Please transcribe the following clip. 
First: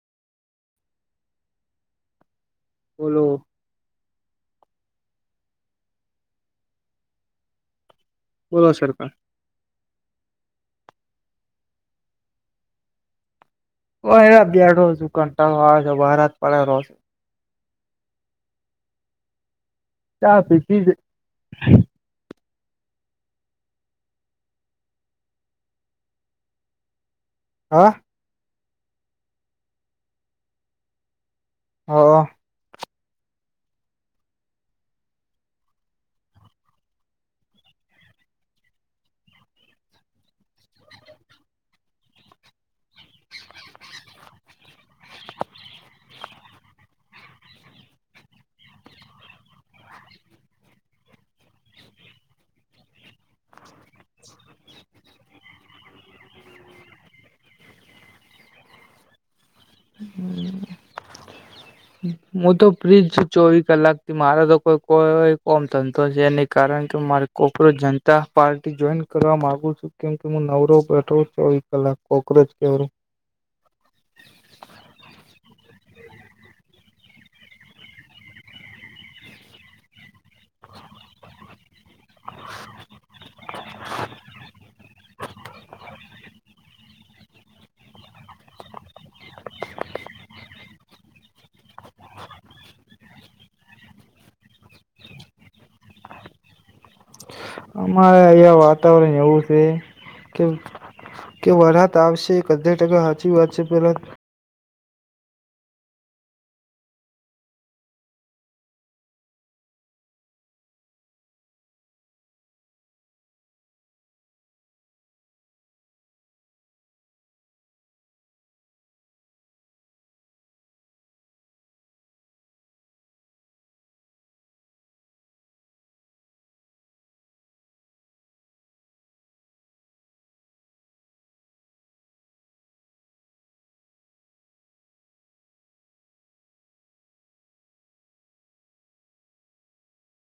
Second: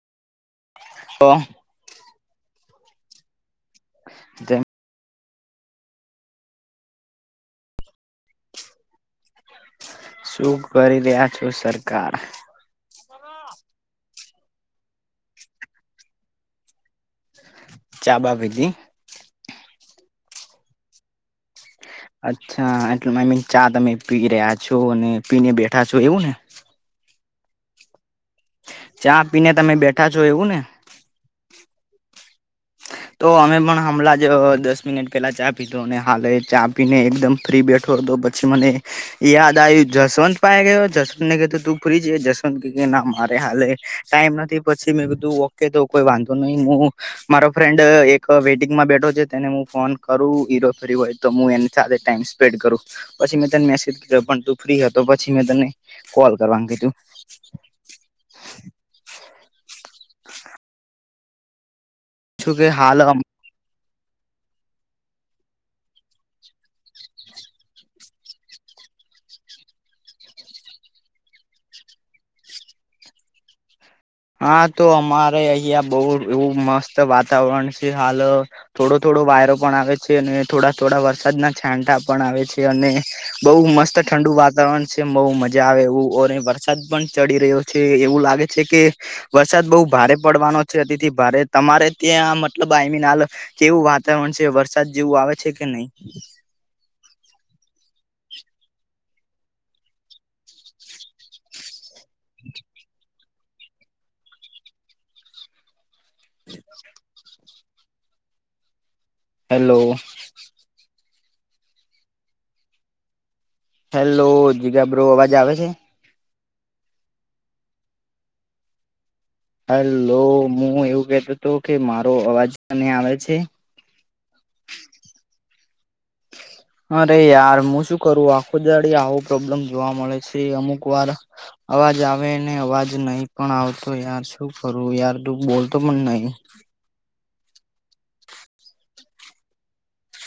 Hello બોલો તેમ બોલો, સરકાર સુ કરી રહ્યા છો, સરકાર? ઓ યાર, બેઠો છું કંટાળો આવે છે, વારહાત પડે રોજ. ચા બા પીધી? ચા પીધી છે. [unintelligible] અચ્છા એટલે આઈ મીન, ચા તમે પી જ રહ્યા છો અને પીને બેઠા છો, એવું ને? હા ચા પીને તમે બેઠા છો, એવું ને? હ તો અમે પણ હમલા જ, દસ મિનિટ પેલા ચા પીધો, અને હાલેય ચા પીને એકદમ ફ્રી બેઠો હતો પ છી મને યાદ આયુ, જસવંત પાહે ગયો, જસવંતને કેધુ તું ફ્રી છે? જસવંત કે કે ના મારે હાલે ટાઈમ નથી, પછી મેં કીધું, ઓકે, તો કોઈ વાંધો નહી, હું મારો ફ્રેન્ડ એક વેટિંગમાં બેઠો છે, તેને હું ફોન કરું, ઈરો ફરી હોય તો હું એની સાથે ટાઈમ સ્પેન્ડ કરું. પછી મેં તને મેસેજ કીધો પણ તું ફ્રી હતો. પછી મેં તને કોલ કરવાનું કીધું. હ હું તો ફ્રિજ હાલ ચોવીસ કલાક થી મારા તો કોઈ કોઈ કોમ સંતોષ છે એની કારણ કે મારે કોકરો જનતા પાર્ટી જોઈન કરવા માગુ છું કેમ કે હું નવરો બેઠો છ લા કોક્રોચ કેવું હા તો અમારે અહં બહુ એવું મસ્ત વાતાવરણ છે હાલ થોડો થોડો વાયરો પણ આવે અને થોડા થોડા વરસાદના છાંટા પણ આવે છે અને બહુ મસ્ત ઠંડુ વા વાતાવરણ છે બઉુ મજા આવે એવું અને અને વરસાદ પણ ચડી રહ્યો છે એવું લાગે છે કે વરસાદ બહુ ભારે પડવાનો છે અતિથી ભારે તમારે ત્યાં મતલબ આઈમીન હાલ કેવું વાતાવરણ છે વરસાદ જેવું આવે છે કે નહીિ અમારે અહંયા વાતાવરણ એવું છે કે કે વરાત આવશે એક અજયાર ટકા સાચી વાત છે પેલા હમ હેલો હેલો જીગાબ્રો અવાજ આવે છે હલો હું એવું કતો હતો કે મારો અવાજ કને આવે છે હ અરે યાર હું શું કરું આખું દાડી આવો પ્રોબ્લેમ જોવા મળે છે અમુક વાર અવાજ આવે ને અવાજ નહી પણ આવતો યાર શું કરું યાર તું બોલતો પણ નહીિ